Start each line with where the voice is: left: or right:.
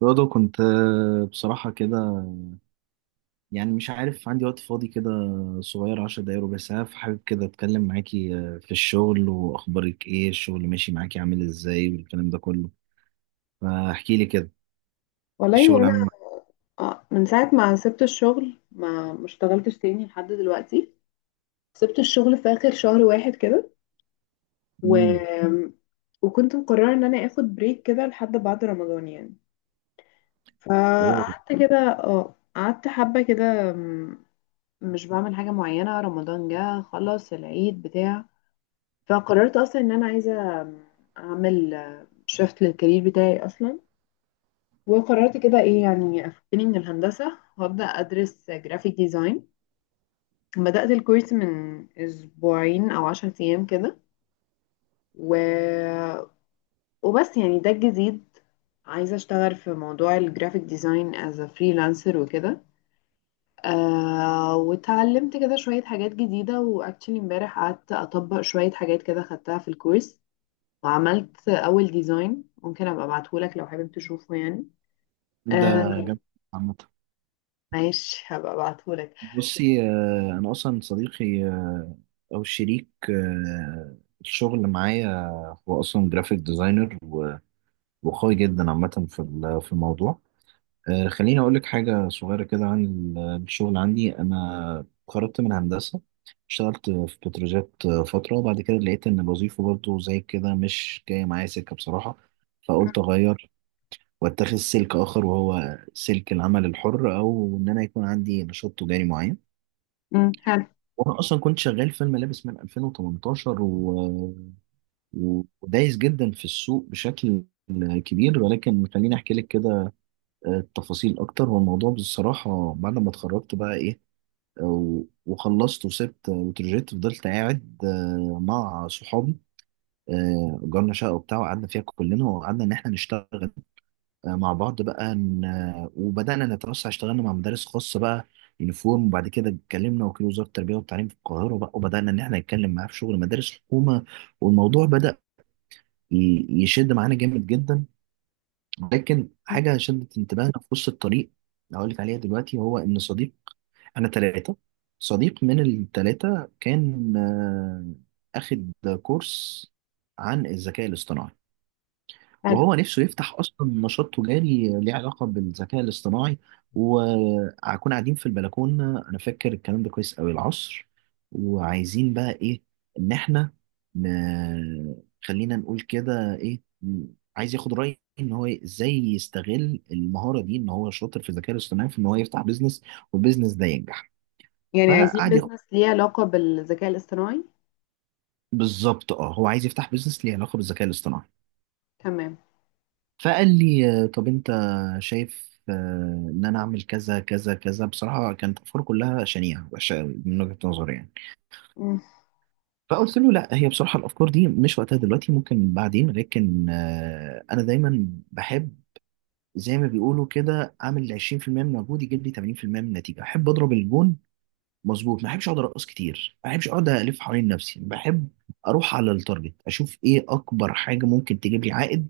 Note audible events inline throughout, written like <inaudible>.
right: برضه كنت بصراحة كده. يعني مش عارف، عندي وقت فاضي كده صغير، عشر دقايق ربع ساعة، فحابب كده أتكلم معاكي في الشغل وأخبارك إيه. الشغل ماشي معاكي؟ عامل إزاي والكلام ده كله؟ فاحكي لي كده.
left: والله
right: الشغل
left: وانا
right: عامل معاكي؟
left: من ساعه ما سبت الشغل ما اشتغلتش تاني لحد دلوقتي. سبت الشغل في اخر شهر واحد كده. و...
right: مم.
left: وكنت مقرره ان انا اخد بريك كده لحد بعد رمضان يعني.
right: أوه.
left: فقعدت كده. اه قعدت حبه كده. مش بعمل حاجه معينه. رمضان جه خلص العيد بتاع. فقررت اصلا ان انا عايزه، آه، اعمل، شفت للكارير بتاعي اصلا وقررت كده ايه يعني افكني من الهندسه وابدا ادرس جرافيك ديزاين. بدأت الكورس من أسبوعين أو 10 أيام كده. و... وبس يعني ده الجديد. عايزة أشتغل في موضوع الجرافيك ديزاين as a freelancer وكده. آه، واتعلمت كده شوية حاجات جديدة وأكتشلي امبارح قعدت أطبق شوية حاجات كده خدتها في الكورس وعملت أول ديزاين. ممكن أبقى أبعتهولك لو حابب تشوفه يعني.
right: ده
left: آه.
right: جامد عامة.
left: ماشي، هبقى أبعتهولك.
right: بصي، أنا أصلا صديقي أو شريك الشغل معايا، هو أصلا جرافيك ديزاينر وقوي جدا عامة في في الموضوع. خليني أقول لك حاجة صغيرة كده عن الشغل. عندي أنا خرجت من هندسة، اشتغلت في بتروجيت فترة، وبعد كده لقيت إن الوظيفة برضو زي كده مش جاية معايا سكة بصراحة، فقلت أغير وأتخذ سلك آخر، وهو سلك العمل الحر أو إن أنا يكون عندي نشاط تجاري معين.
left: حلو
right: وأنا أصلا كنت شغال في الملابس من 2018 ودايس جدا في السوق بشكل كبير، ولكن خليني أحكي لك كده التفاصيل اكتر. والموضوع بصراحه بعد ما اتخرجت بقى ايه، وخلصت وسبت وترجيت، فضلت قاعد مع صحابي. اجرنا شقه وبتاع وقعدنا فيها كلنا، وقعدنا ان احنا نشتغل مع بعض بقى. وبدانا نتوسع، اشتغلنا مع مدارس خاصه بقى يونيفورم، وبعد كده اتكلمنا وكيل وزاره التربيه والتعليم في القاهره بقى، وبدانا ان احنا نتكلم معاه في شغل مدارس حكومه. والموضوع بدا يشد معانا جامد جدا. لكن حاجة شدت انتباهنا في وسط الطريق هقول لك عليها دلوقتي، هو إن صديق أنا تلاتة، صديق من التلاتة كان أخد كورس عن الذكاء الاصطناعي،
left: حلو.
right: وهو نفسه يفتح اصلا نشاط تجاري ليه علاقه بالذكاء الاصطناعي. وهكون قاعدين في البلكونه، انا فاكر الكلام ده كويس قوي، العصر، وعايزين بقى ايه، ان احنا ن- خلينا نقول كده ايه، عايز ياخد رايي ان هو ازاي يستغل المهاره دي، ان هو شاطر في الذكاء الاصطناعي، في ان هو يفتح بيزنس والبيزنس ده ينجح.
left: يعني عايزين
right: فقعد ياخد.
left: بيزنس ليه علاقة بالذكاء الاصطناعي؟
right: بالظبط اه هو عايز يفتح بيزنس ليه علاقه بالذكاء الاصطناعي.
left: تمام.
right: فقال لي طب انت شايف ان انا اعمل كذا كذا كذا. بصراحه كانت افكار كلها شنيعه وحشه أوي من وجهه نظري يعني.
left: <laughs> مم.
right: فقلت له لا، هي بصراحه الافكار دي مش وقتها دلوقتي، ممكن بعدين، لكن انا دايما بحب زي ما بيقولوا كده، اعمل 20% من مجهود يجيب لي 80% من النتيجه. احب اضرب الجون مظبوط، ما احبش اقعد ارقص كتير، ما احبش اقعد الف حوالين نفسي، بحب اروح على التارجت، اشوف ايه اكبر حاجه ممكن تجيب لي عائد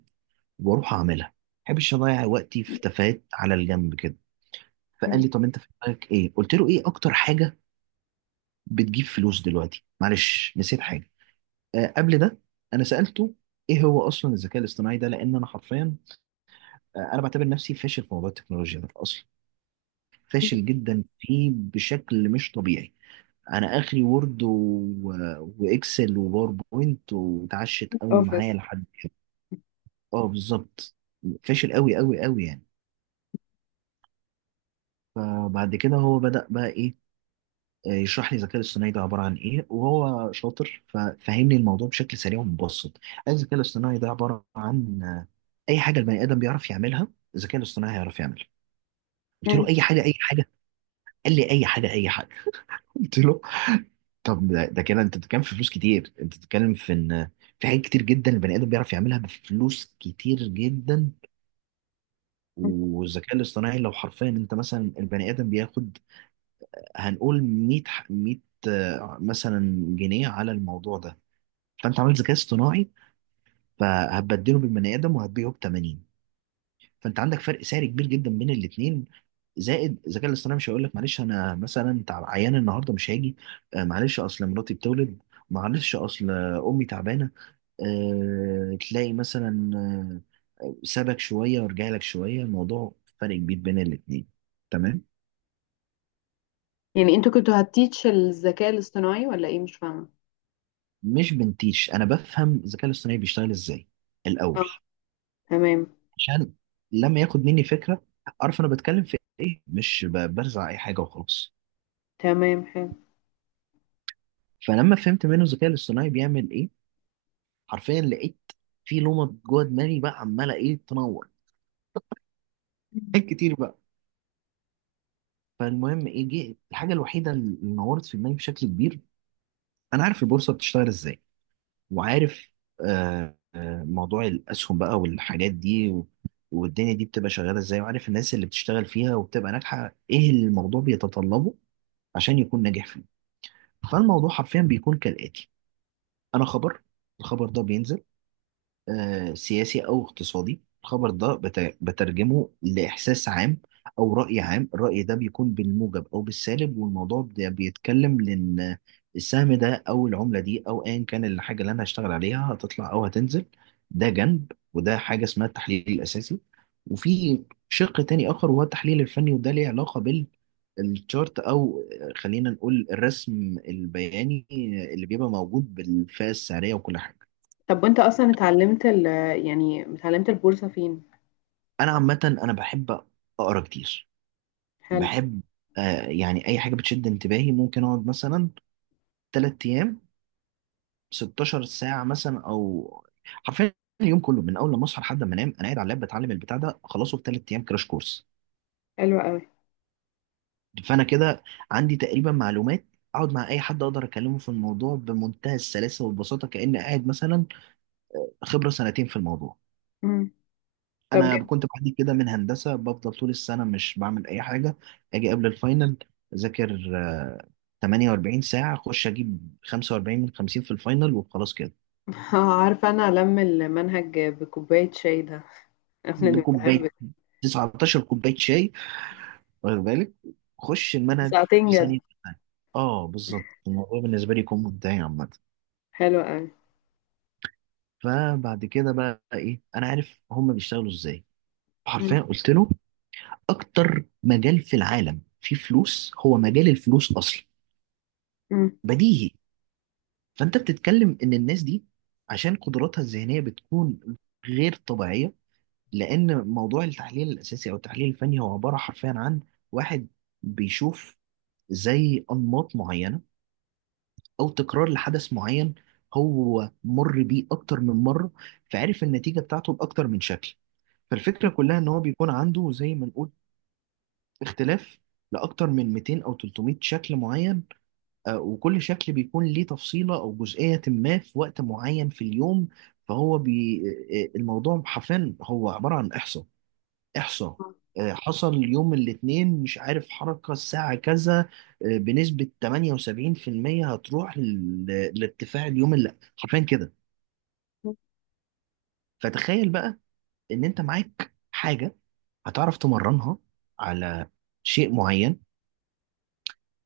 right: واروح اعملها. ما بحبش اضيع وقتي في تفاهات على الجنب كده. فقال
left: مم.
right: لي طب انت في دماغك ايه؟ قلت له ايه اكتر حاجه بتجيب فلوس دلوقتي؟ معلش نسيت حاجه. آه قبل ده انا سالته ايه هو اصلا الذكاء الاصطناعي ده، لان انا حرفيا، آه انا بعتبر نفسي فاشل في موضوع التكنولوجيا ده اصلا. فاشل جدا فيه بشكل مش طبيعي. انا اخري وورد واكسل وباوربوينت، واتعشت قوي معايا
left: اوفيس.
right: لحد. اه بالظبط. فاشل قوي قوي قوي يعني. فبعد كده هو بدأ بقى ايه يشرح لي الذكاء الاصطناعي ده عبارة عن إيه، وهو شاطر ففهمني الموضوع بشكل سريع ومبسط. الذكاء الاصطناعي ده عبارة عن، أي حاجة البني آدم بيعرف يعملها، الذكاء الاصطناعي هيعرف يعملها. قلت له
left: مم.
right: أي حاجة أي حاجة؟ قال لي أي حاجة أي حاجة. <laughs> قلت له طب ده كده أنت بتتكلم في فلوس كتير، أنت بتتكلم في إن في حاجات كتير جدا البني آدم بيعرف يعملها بفلوس كتير جدا،
left: مم.
right: والذكاء الاصطناعي لو حرفيا أنت مثلا، البني آدم بياخد هنقول 100، 100 مثلا جنيه على الموضوع ده، فانت عملت ذكاء اصطناعي فهتبدله بالبني ادم، وهتبيعه ب 80، فانت عندك فرق سعر كبير جدا بين الاثنين. زائد الذكاء الاصطناعي مش هيقول لك معلش انا مثلا عيان النهارده مش هاجي، معلش اصل مراتي بتولد، معلش اصل امي تعبانه، تلاقي مثلا سابك شويه ورجع لك شويه. الموضوع فرق كبير بين الاثنين. تمام.
left: <laughs> يعني انتوا كنتوا هتتيتش الذكاء الاصطناعي ولا ايه؟ مش فاهمة.
right: مش بنتيش، انا بفهم الذكاء الاصطناعي بيشتغل ازاي الاول،
left: اه، تمام.
right: عشان لما ياخد مني فكره اعرف انا بتكلم في ايه، مش برزع اي حاجه وخلاص.
left: تمام، حلو.
right: فلما فهمت منه الذكاء الاصطناعي بيعمل ايه، حرفيا لقيت في لومه جوه دماغي بقى عماله ايه، تنور
left: مم.
right: حاجات كتير بقى. فالمهم ايه، جه الحاجه الوحيده اللي نورت في دماغي بشكل كبير، انا عارف البورصه بتشتغل ازاي، وعارف موضوع الاسهم بقى والحاجات دي، والدنيا دي بتبقى شغاله ازاي، وعارف الناس اللي بتشتغل فيها وبتبقى ناجحه، ايه اللي الموضوع بيتطلبه عشان يكون ناجح. فالموضوع حرفيا بيكون كالآتي، أنا خبر، الخبر ده بينزل، سياسي أو اقتصادي، الخبر ده بترجمه لإحساس عام أو رأي عام. الرأي ده بيكون بالموجب أو بالسالب، والموضوع ده بيتكلم لأن السهم ده أو العملة دي أو أيا كان الحاجة اللي أنا هشتغل عليها هتطلع أو هتنزل. ده جنب، وده حاجة اسمها التحليل الأساسي، وفي شق تاني آخر وهو التحليل الفني، وده ليه علاقة بال الشارت او خلينا نقول الرسم البياني اللي بيبقى موجود بالفئه السعريه وكل حاجه.
left: طب وانت اصلا اتعلمت ال يعني اتعلمت البورصة فين؟
right: انا عامه انا بحب اقرا كتير.
left: حلو.
right: بحب، آه يعني اي حاجه بتشد انتباهي ممكن اقعد مثلا 3 ايام 16 ساعه مثلا، او حرفيا اليوم كله من اول ما اصحى لحد ما انام، انا قاعد على اللاب بتعلم البتاع ده اخلصه في 3 ايام، كراش كورس.
left: حلو قوي.
right: فانا كده عندي تقريبا معلومات اقعد مع اي حد اقدر اكلمه في الموضوع بمنتهى السلاسه والبساطه، كاني قاعد مثلا خبره سنتين في الموضوع.
left: مم. طب
right: انا
left: جميل.
right: كنت بعاني كده من هندسه، بفضل طول السنه مش بعمل اي حاجه، اجي قبل الفاينل اذاكر 48 ساعه، اخش اجيب 45 من 50 في الفاينل وخلاص كده.
left: <laughs> عارفة انا الم المنهج بكوباية شاي ده. <laughs> قبل الامتحان
right: بكوبايه 19 كوبايه شاي، واخد بالك، خش المنهج
left: بساعتين
right: في ثانيه.
left: جد.
right: اه بالظبط، الموضوع بالنسبه لي يكون منتهي عامه.
left: حلو قوي.
right: فبعد كده بقى ايه، انا عارف هم بيشتغلوا ازاي.
left: مم.
right: حرفيا قلت له اكتر مجال في العالم فيه فلوس هو مجال الفلوس اصلا،
left: مم.
right: بديهي. فانت بتتكلم ان الناس دي عشان قدراتها الذهنيه بتكون غير طبيعيه، لان موضوع التحليل الاساسي او التحليل الفني هو عباره حرفيا عن واحد بيشوف زي انماط معينه او تكرار لحدث معين هو مر بيه اكتر من مره، فعرف النتيجه بتاعته باكتر من شكل. فالفكره كلها ان هو بيكون عنده زي ما نقول اختلاف لاكتر من 200 او 300 شكل معين. وكل شكل بيكون ليه تفصيلة أو جزئية ما في وقت معين في اليوم. فهو بي... آه، آه، الموضوع حرفيا هو عبارة عن إحصاء إحصاء. حصل يوم الاثنين مش عارف حركة الساعة كذا، بنسبة 78% هتروح لارتفاع اليوم اللي حرفيا كده. فتخيل بقى إن أنت معاك حاجة هتعرف تمرنها على شيء معين،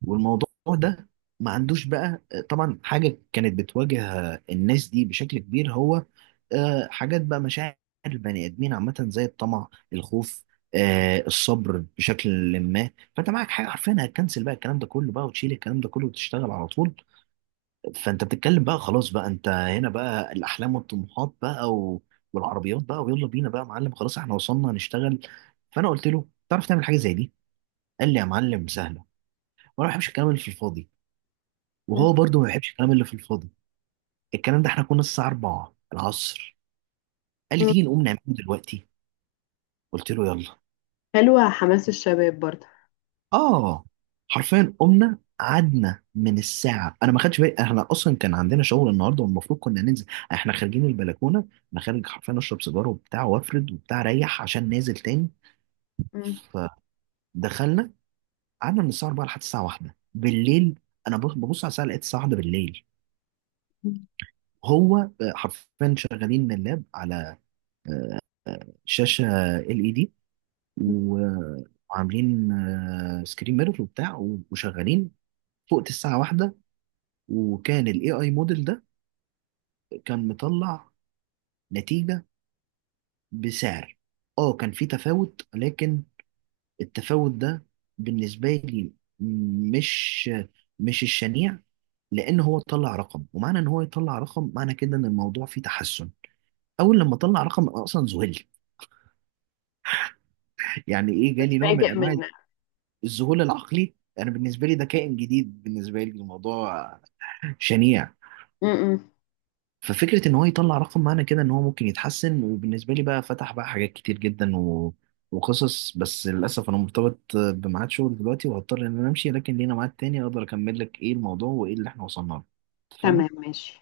right: والموضوع ده ما عندوش بقى طبعا حاجة كانت بتواجه الناس دي بشكل كبير، هو، حاجات بقى مشاعر البني آدمين عامة زي الطمع، الخوف، الصبر بشكل ما. فانت معاك حاجة حرفيا هتكنسل بقى الكلام ده كله بقى، وتشيل الكلام ده كله وتشتغل على طول. فانت بتتكلم بقى خلاص بقى، انت هنا بقى الأحلام والطموحات بقى والعربيات بقى، ويلا بينا بقى يا معلم، خلاص احنا وصلنا هنشتغل. فانا قلت له تعرف تعمل حاجة زي دي؟ قال لي يا معلم سهلة. وانا ما بحبش الكلام اللي في الفاضي،
left: مم.
right: وهو برضه ما بيحبش الكلام اللي في الفاضي. الكلام ده احنا كنا الساعة 4 العصر، قال لي
left: مم.
right: تيجي نقوم نعمله دلوقتي. قلت له يلا.
left: حلوة، حماس الشباب برضه.
right: اه حرفيا قمنا قعدنا من الساعة، أنا ما خدتش بالي احنا أصلا كان عندنا شغل النهاردة والمفروض كنا ننزل. احنا خارجين البلكونة، أنا خارج حرفيا أشرب سيجارة وبتاع وأفرد وبتاع أريح عشان نازل تاني.
left: مم.
right: فدخلنا قعدنا من الساعة 4 لحد الساعة 1 بالليل. أنا ببص على الساعة لقيت الساعة 1 بالليل.
left: مم.
right: هو حرفيا شغالين اللاب على شاشة ال اي دي، و- وعاملين سكرين ميرور وبتاع، وشغالين. فوقت الساعة واحدة، وكان الاي اي موديل ده كان مطلع نتيجة بسعر، اه كان في تفاوت، لكن التفاوت ده بالنسبة لي مش الشنيع، لان هو طلع رقم، ومعنى ان هو يطلع رقم، معنى كده ان الموضوع فيه تحسن. اول لما طلع رقم أنا اصلا ذهلت. <laughs> يعني ايه، جالي نوع من
left: بتفاجئ
right: انواع
left: من.
right: الذهول العقلي. انا بالنسبه لي ده كائن جديد، بالنسبه لي الموضوع شنيع.
left: م- م.
right: ففكرة ان هو يطلع رقم معنى كده ان هو ممكن يتحسن، وبالنسبة لي بقى فتح بقى حاجات كتير جدا وقصص، بس للأسف انا مرتبط بميعاد شغل دلوقتي وهضطر ان انا امشي، لكن لينا ميعاد تاني اقدر اكمل لك ايه الموضوع وايه اللي احنا وصلنا له.
left: تمام
right: اتفقنا؟
left: ماشي.